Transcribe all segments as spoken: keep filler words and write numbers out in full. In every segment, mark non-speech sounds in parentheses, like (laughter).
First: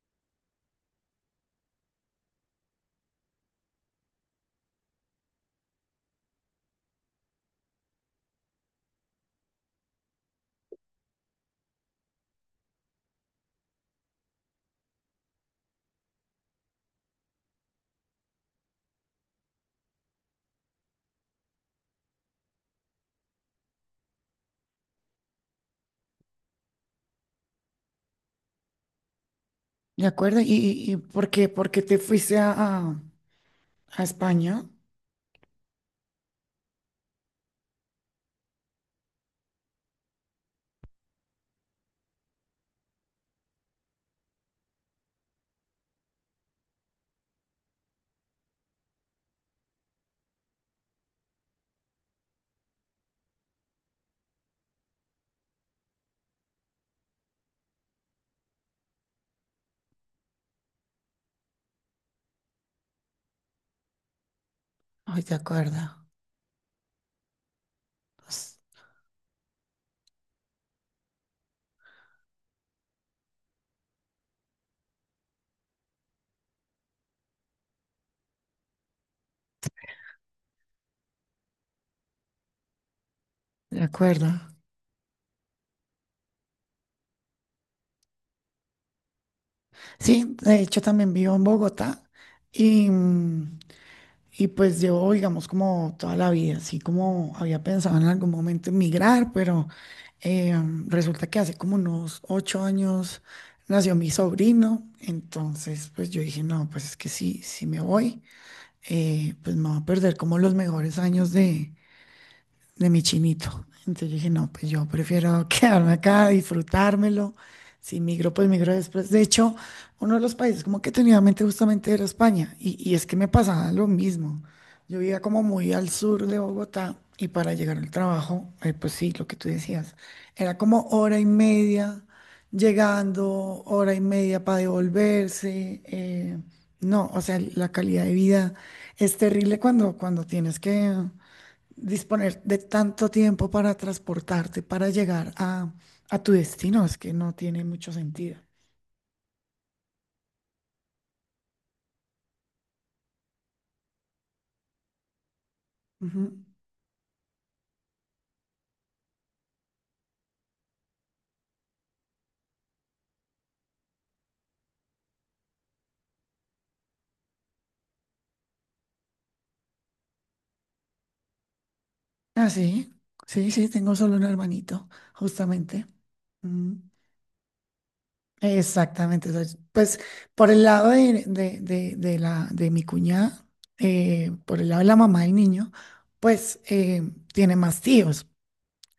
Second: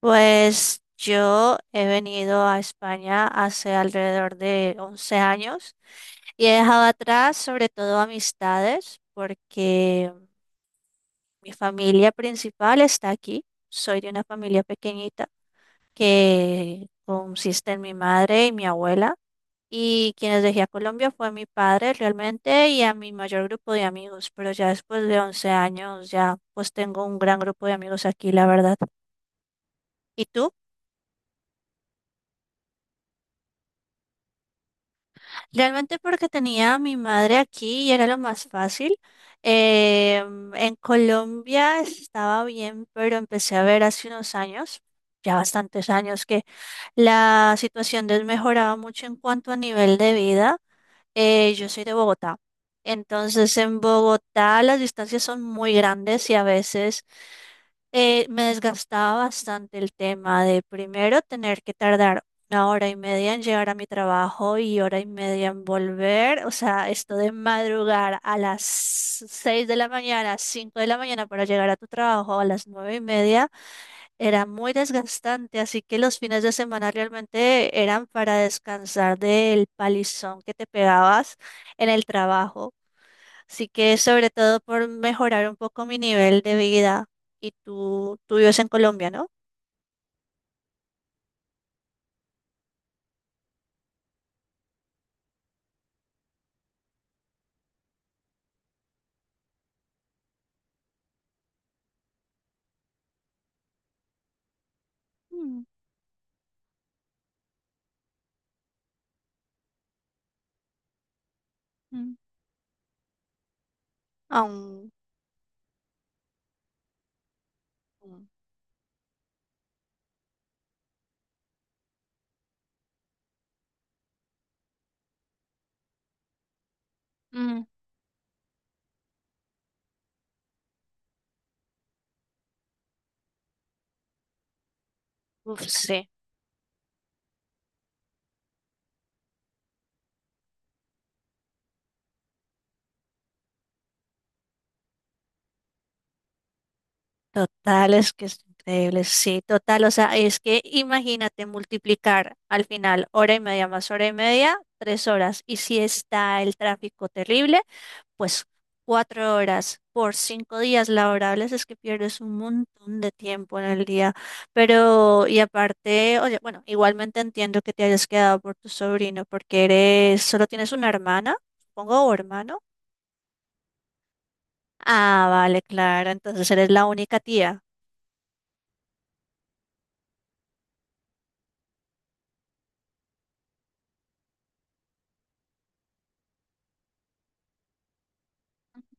Pues yo he venido a España hace alrededor de once años y he dejado atrás sobre todo amistades porque mi familia principal está aquí. Soy de una familia pequeñita que consiste en mi madre y mi abuela y quienes dejé a Colombia fue mi padre realmente y a mi mayor grupo de amigos, pero ya después de once años ya pues tengo un gran grupo de amigos aquí, la verdad. De ¿Y acuerdo. ¿Y, tú? y, y por qué, por qué te fuiste a, a- a España? Realmente porque tenía a mi madre aquí y era lo más fácil. Em, en Colombia estaba bien, pero empecé a ver hace unos años, ya bastantes años, que la situación desmejoraba mucho en cuanto a nivel de vida. Eh, yo soy de Bogotá. Entonces, en Bogotá las distancias son muy grandes y a veces eh, me desgastaba bastante el tema de primero tener que tardar una hora y media en llegar a mi trabajo y hora y Ay, de media en acuerdo. volver. O sea, esto de madrugar a Pues, las seis de la mañana, cinco de la mañana para llegar a tu trabajo a las nueve y media. Era muy desgastante, así que los fines de semana realmente eran para descansar del palizón que te pegabas en el trabajo. Así de que acuerdo. sobre todo por mejorar un poco mi nivel de vida. Y tú, tú vives en Colombia, ¿no? Sí, de hecho también vivo en Bogotá y, mm, y pues llevo, digamos, como toda la vida, así como había pensado en algún momento emigrar, pero eh, resulta que hace como unos ocho años nació mi sobrino. Mm, Entonces pues yo dije, no, pues es que sí, si me voy, eh, pues me voy a perder como los mejores años mm. de mi chinito. Entonces yo dije, no, pues yo Aún. prefiero (laughs) quedarme acá, disfrutármelo. Si Mm. migro, pues migro después. De hecho, uno de los países como que tenía en mente justamente era España. Y, y es que me pasaba lo mismo. Yo vivía como muy al sur de Bogotá y para Mm. llegar al trabajo, eh, pues sí, lo que tú decías, era como hora y media llegando, hora y media para Uf, devolverse. sí, eh, No, o sea, la calidad de vida es terrible cuando, cuando tienes que disponer de tanto tiempo para transportarte, para llegar a, a tu destino. Es que no tiene mucho total, es que es sentido. increíble, sí, total, o sea, es que imagínate multiplicar al final hora y media más hora y media, tres horas, y si está Ujú. el tráfico terrible. Pues cuatro horas por cinco días laborables es que pierdes un montón de tiempo en el día. Pero, y aparte, oye, bueno, igualmente entiendo que te hayas quedado por tu sobrino porque eres, solo tienes una hermana, supongo, o Ah, hermano. sí, sí, sí, tengo solo un hermanito, Ah, vale, justamente. claro, entonces eres Mm. la única tía. Exactamente. Entonces, pues por el lado de, de- de- de la, de mi cuñada, eh, por el lado de la mamá del niño, pues eh, tiene más tíos.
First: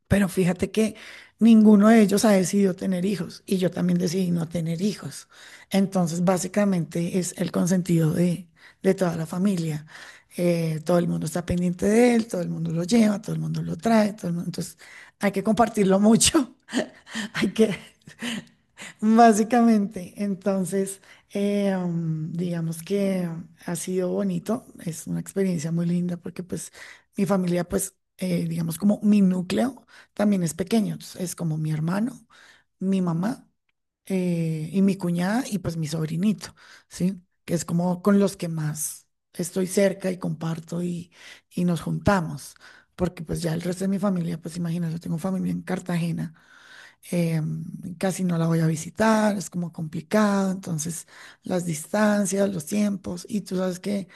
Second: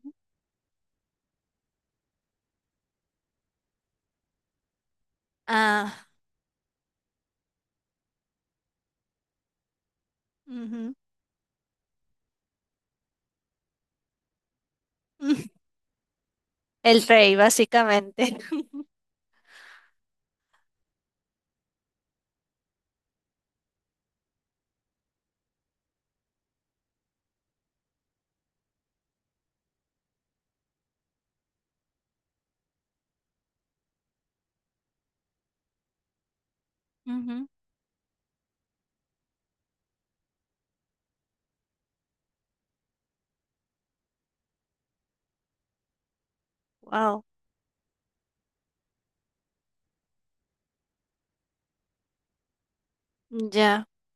Pero fíjate que ninguno de ellos ha decidido tener hijos, y yo también decidí no tener hijos. Ah, Entonces, básicamente es el consentido de, de toda la familia. Eh, ujú, todo el mundo está pendiente de él, todo el mundo lo lleva, todo el mundo lo trae. todo el mundo- Entonces, hay que (laughs) compartirlo mucho. el (laughs) rey, hay que, básicamente. (laughs) Básicamente, entonces, eh, mm, digamos que ha sido bonito. Es una experiencia muy linda porque pues mi familia, pues, eh, digamos, como mi núcleo también es pequeño, es es como mi hermano, mi mamá, eh, y mi cuñada, y pues mi sobrinito, ¿sí? Que es como con los que más estoy cerca y comparto, y, y nos juntamos, porque pues ya el resto de mi familia, pues imagínate, yo tengo familia en Cartagena. Wow, eh, Casi no la voy a visitar, es como complicado, entonces las distancias, los tiempos, y tú sabes ya, que,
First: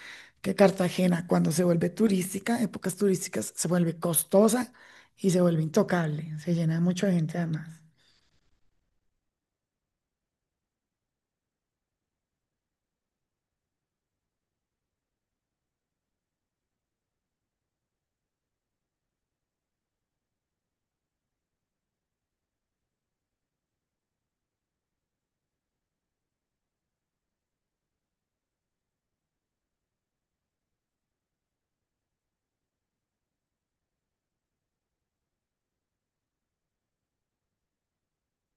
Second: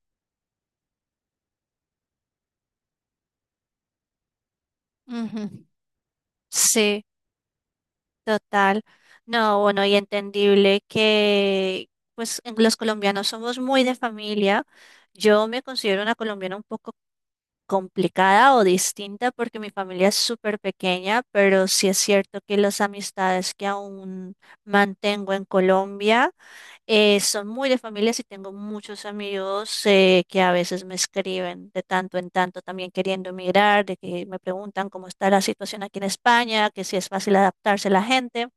que Cartagena cuando se vuelve turística, épocas turísticas, se vuelve costosa y se ujú. vuelve intocable, se llena de Sí. mucha gente además. Total, no, bueno, y entendible que pues en- los colombianos somos muy de familia. Yo me considero una colombiana un poco complicada o distinta porque mi familia es súper pequeña, pero sí es cierto que las amistades que aún mantengo en Colombia eh, son muy de familia y tengo muchos amigos eh, que a veces me escriben de tanto en tanto también queriendo emigrar, de que me preguntan cómo está la situación aquí en España, que si es fácil adaptarse la gente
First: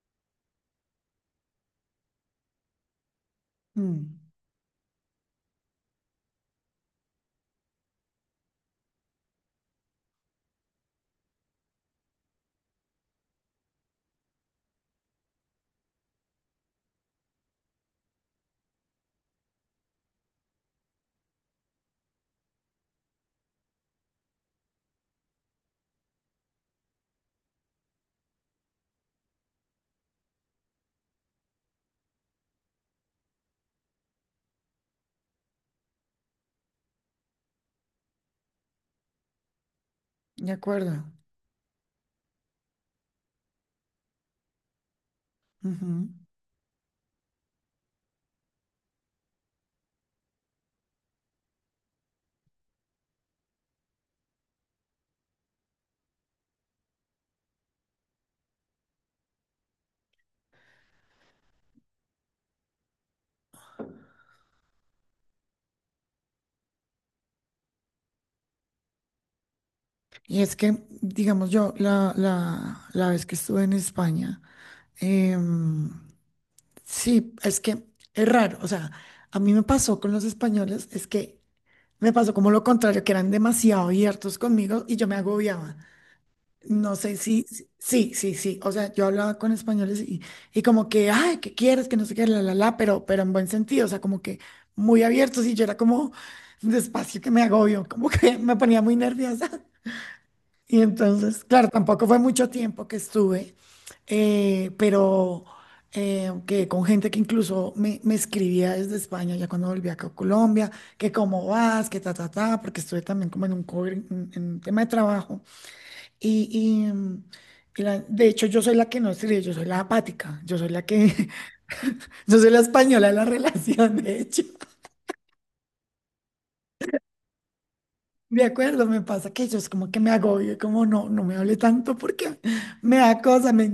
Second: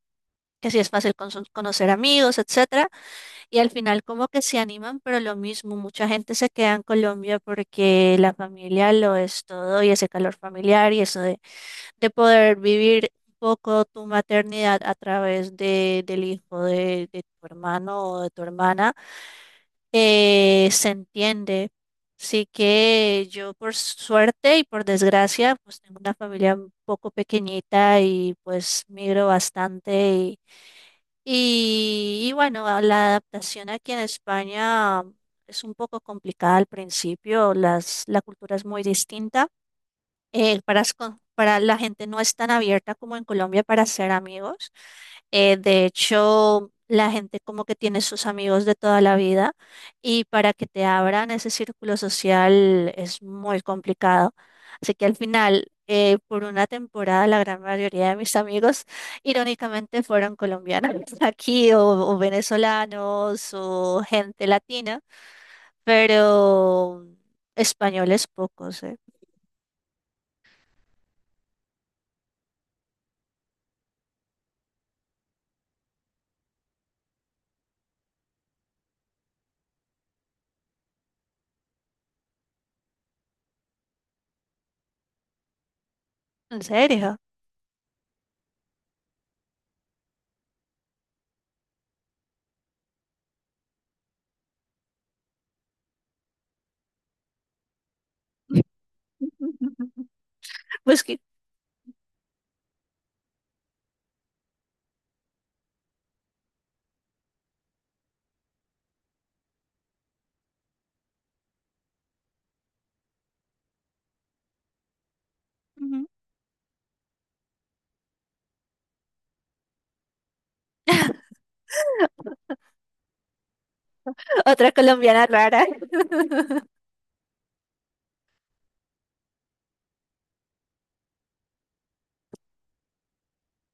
que sí es fácil con- conocer amigos, etcétera, y al final Mm, como que se animan, pero lo mismo, mucha gente se queda en Colombia porque la familia lo es todo y ese calor familiar y eso de, de poder vivir un poco tu maternidad a través de, del hijo de, de tu hermano o de tu hermana, eh, se entiende. Así que yo por suerte y por desgracia, pues tengo una familia un poco pequeñita y pues migro bastante y, y bueno, a la adaptación aquí en España es un poco complicada al principio, las, la cultura es muy distinta de eh, para, las acuerdo. co- para la gente no es tan abierta como en Colombia para ser amigos. Eh, de Ujú. hecho, la gente como que tiene sus amigos de toda la vida y para que te abran ese círculo social es muy complicado. Así que al final, eh, por una temporada, la gran mayoría de mis amigos, irónicamente, fueron colombianos (laughs) aquí o, o venezolanos o gente latina, pero españoles pocos, ¿eh? Y es que, digamos yo, la, la, la vez que estuve en España, em, sí, es que es raro. O sea, a mí me pasó con los españoles, es que me pasó como lo contrario, que eran demasiado abiertos conmigo y yo me agobiaba. ¿En No serio? sé si, si- sí, sí, sí. O sea, yo hablaba con españoles, y, y como que, ay, ¿qué quieres? Que no sé qué, la, la, la, pero, pero en buen sentido. O sea, como que muy abiertos, y yo era como, despacio que me agobio, como que (laughs) me ponía muy nerviosa. (laughs) Y Pues que entonces, claro, tampoco fue mucho tiempo que estuve, eh, pero eh, que con gente que incluso me, me escribía desde España, ya cuando volví acá a Colombia, que cómo vas, que ta, ta, ta, porque estuve también como en un, cover en, en un tema de trabajo. ujú, Y, y, mm, y la- de hecho, yo soy la que no escribe, yo soy la apática, yo soy la que, (laughs) yo soy la española de la relación, de hecho. otra colombiana rara. (laughs) De acuerdo, me pasa que yo, es como que me agobio, como no, no me hable tanto porque me da cosa, me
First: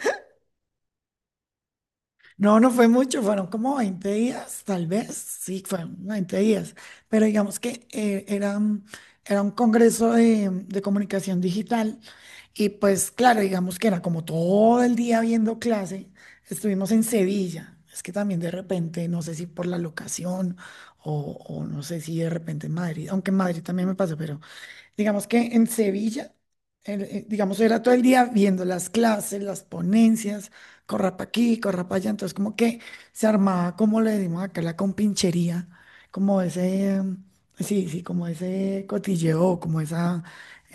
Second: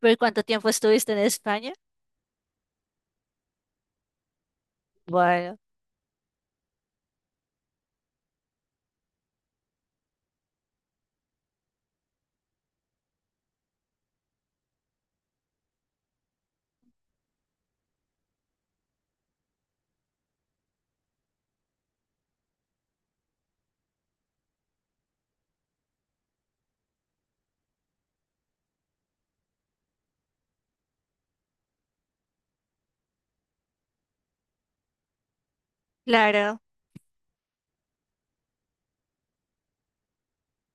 ¿Por cuánto tiempo estuviste en España? No, no fue mucho, fueron como veinte días, tal vez, Bueno, sí, fueron veinte días, pero digamos que eh, era, un- era un congreso de, de comunicación digital. Y pues claro, digamos que era como todo el día viendo clase, estuvimos en Sevilla. Es que también de repente, no sé si por la locación o, o no sé si de repente en Madrid, aunque en Madrid también me pasó, pero digamos que en Sevilla, el- eh, digamos, era todo el día viendo las clases, las ponencias, corra para aquí, corra para allá. Entonces, como que se armaba, como le decimos acá, la compinchería, como claro. ese, em, sí, sí, como ese cotilleo, como esa,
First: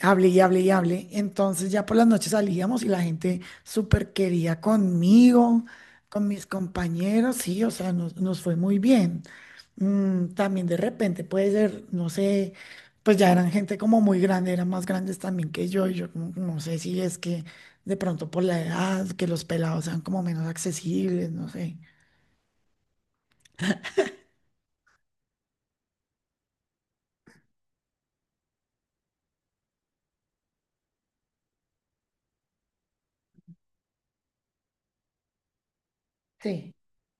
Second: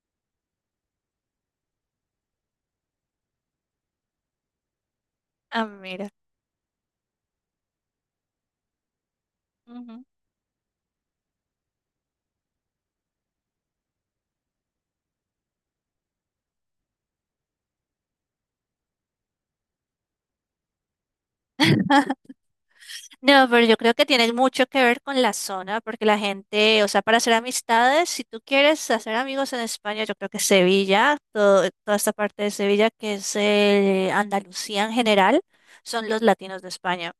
hable y hable y hable. Entonces, ya por las noches salíamos y la gente súper quería Ah, conmigo, mira. con mis compañeros, sí, o sea, nos, nos fue muy bien. Ujú. Mm, también de repente puede ser, no sé, pues ya eran gente como muy grande, eran más grandes también que yo, y yo como que no sé si es que de pronto por la edad, que los pelados sean como menos accesibles, no sé. (laughs) No, pero yo creo que tiene mucho que ver con la zona, porque la gente, o sea, para hacer amistades, si tú quieres hacer amigos en España, yo creo que Sevilla, todo- toda esta parte de Sevilla que es eh, Andalucía en general, son los latinos de Sí. España.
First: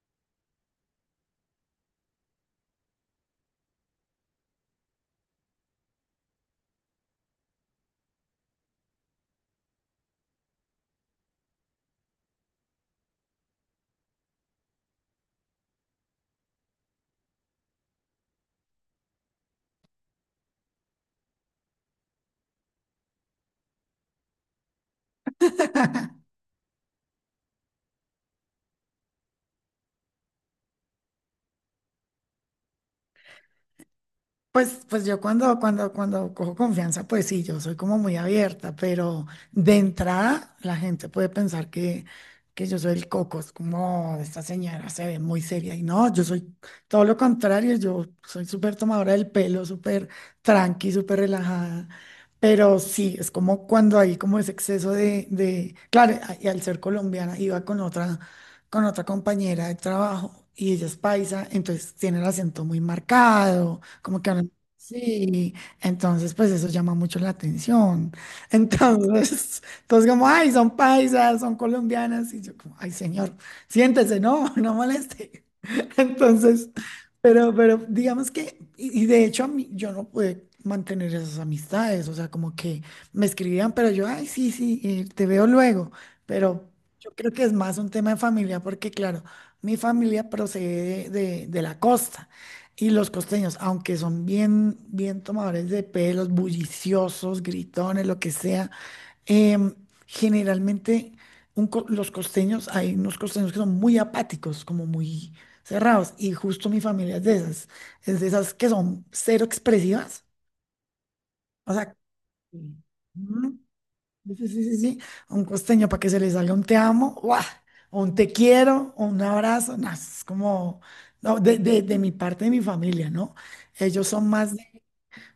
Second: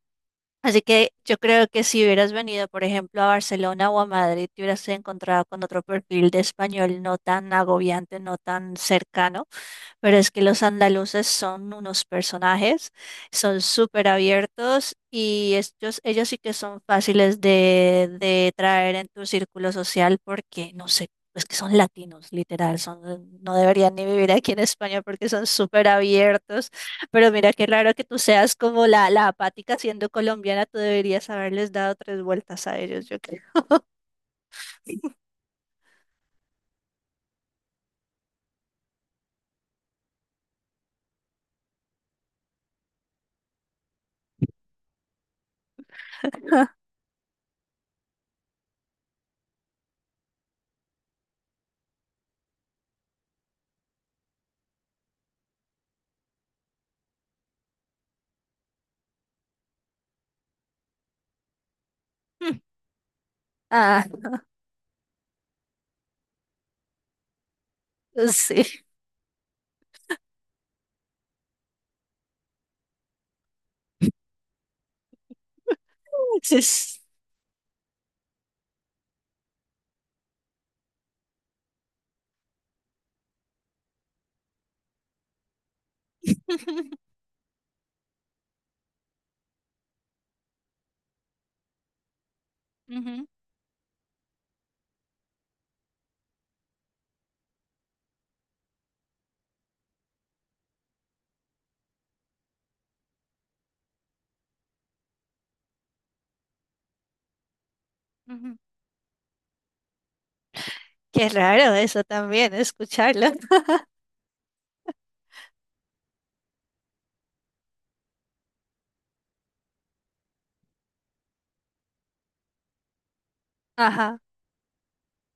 Así que yo creo que si hubieras venido, por ejemplo, a Barcelona o a Madrid, te hubieras encontrado con otro perfil de español no tan agobiante, no tan cercano. Pero es que los andaluces son unos personajes, son súper abiertos y ellos, ellos sí que son fáciles de, de traer en tu círculo social porque, no sé, es que son latinos, literal, son, no deberían ni vivir aquí en España porque son súper abiertos. Pero mira, qué raro que tú seas como la, la apática siendo colombiana, tú deberías haberles dado tres vueltas a ellos, yo creo. Pues, pues yo cuando, cuando, cuando cojo confianza, pues sí, yo soy como muy abierta, pero de entrada la gente puede pensar que, que yo soy el coco. Es como, esta señora se ve muy seria, y no, yo soy todo lo contrario, yo soy súper tomadora del pelo, súper tranqui, súper relajada, pero sí, es como cuando hay como ese exceso de, de, claro, y al ser colombiana iba con otra con otra compañera de trabajo, y ella es paisa, entonces tiene el acento (laughs) muy marcado, Ah, como que hablan, sí, entonces pues eso llama mucho la atención. (laughs) (laughs) sí, Entonces, entonces como, ay, son paisas, son colombianas, y yo como, ay, señor, siéntese, no, (laughs) no moleste. (laughs) (laughs) Entonces, sí. pero, pero digamos que, y, y de hecho a mí, yo no pude mantener esas amistades. O sea, como que me escribían, pero yo, ay, sí, sí, eh, te veo luego, pero yo (laughs) creo que es más un tema de familia, porque claro, mi familia procede de, de- de la costa, y los Ujú, costeños, aunque son bien, bien tomadores de pelos, bulliciosos, gritones, lo que sea. Em, generalmente un co- los costeños, hay unos costeños que son muy apáticos, como muy cerrados, y justo mi familia es de esas, es de esas ujú. que son cero expresivas, Qué raro o sea, eso también, sí. escucharlo. Ujú, (laughs) sí, sí, sí, sí, sí, un costeño para que se le salga un te amo, ¡guau! O un te quiero, o un abrazo, no, es como, no, de, de de mi parte de mi familia, ¿no? Ellos Ajá. son más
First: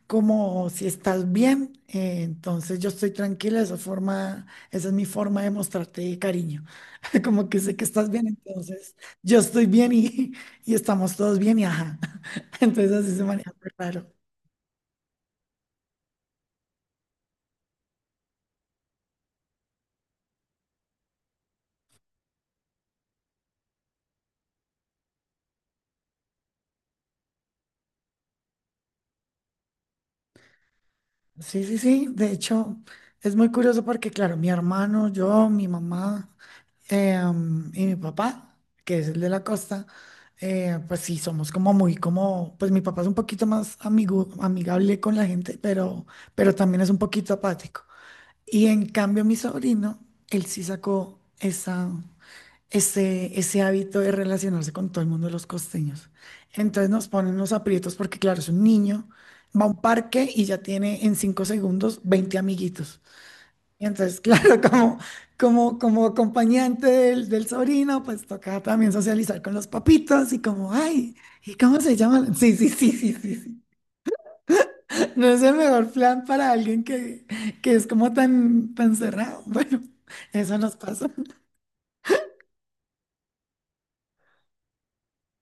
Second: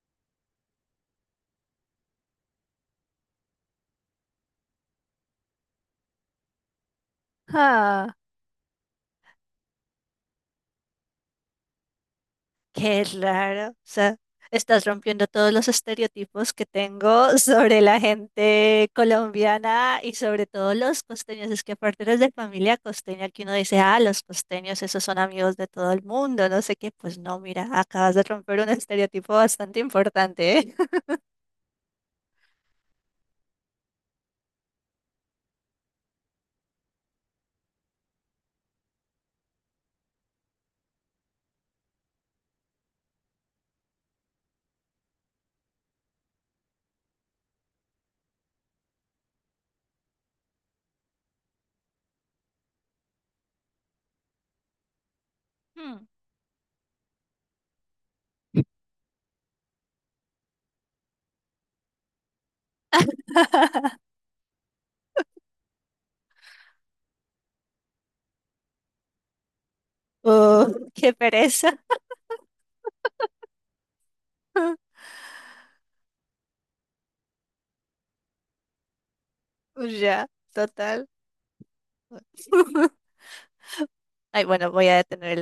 como, si estás bien, eh, entonces yo estoy tranquila, esa forma, esa es mi forma de mostrarte cariño, (laughs) como que sé que estás Ah, bien, entonces yo estoy bien, y, y estamos todos bien, y ajá, (laughs) entonces qué así se maneja, raro. muy O raro. sea, estás rompiendo todos los estereotipos que tengo (laughs) sobre la gente colombiana y sobre todo los costeños. Es que aparte eres de familia costeña, que uno dice, ah, los costeños, esos son amigos de todo el mundo, no sé qué. Pues no, mira, acabas de romper un estereotipo bastante importante, ¿eh? (laughs) Sí, sí, sí, de hecho es muy curioso porque claro, mi hermano, yo, mi mamá. Eh, am, y mi papá, que es el de la costa, eh, pues sí, somos como muy como, pues mi papá es un poquito más amigo, amigable con la gente, pero, pero también es un poquito apático. Y en cambio mi sobrino, él sí sacó esa, ese, ese hábito de relacionarse con todo el mundo de los Hmm. costeños. Entonces nos ponen los aprietos porque claro, es un niño, va a un parque y ya tiene en cinco segundos veinte amiguitos. Y (laughs) entonces, (laughs) claro, como, como, como acompañante del, del sobrino, pues toca también socializar con los papitos, y Uh, como, qué ay, ¿y pereza. cómo se llama? Sí, sí, sí, sí, sí, sí. (laughs) No es el mejor plan para alguien que, que es como tan, tan cerrado. (laughs) Bueno, Ya, eso nos total. pasa. (laughs) Ay, bueno, voy a detener el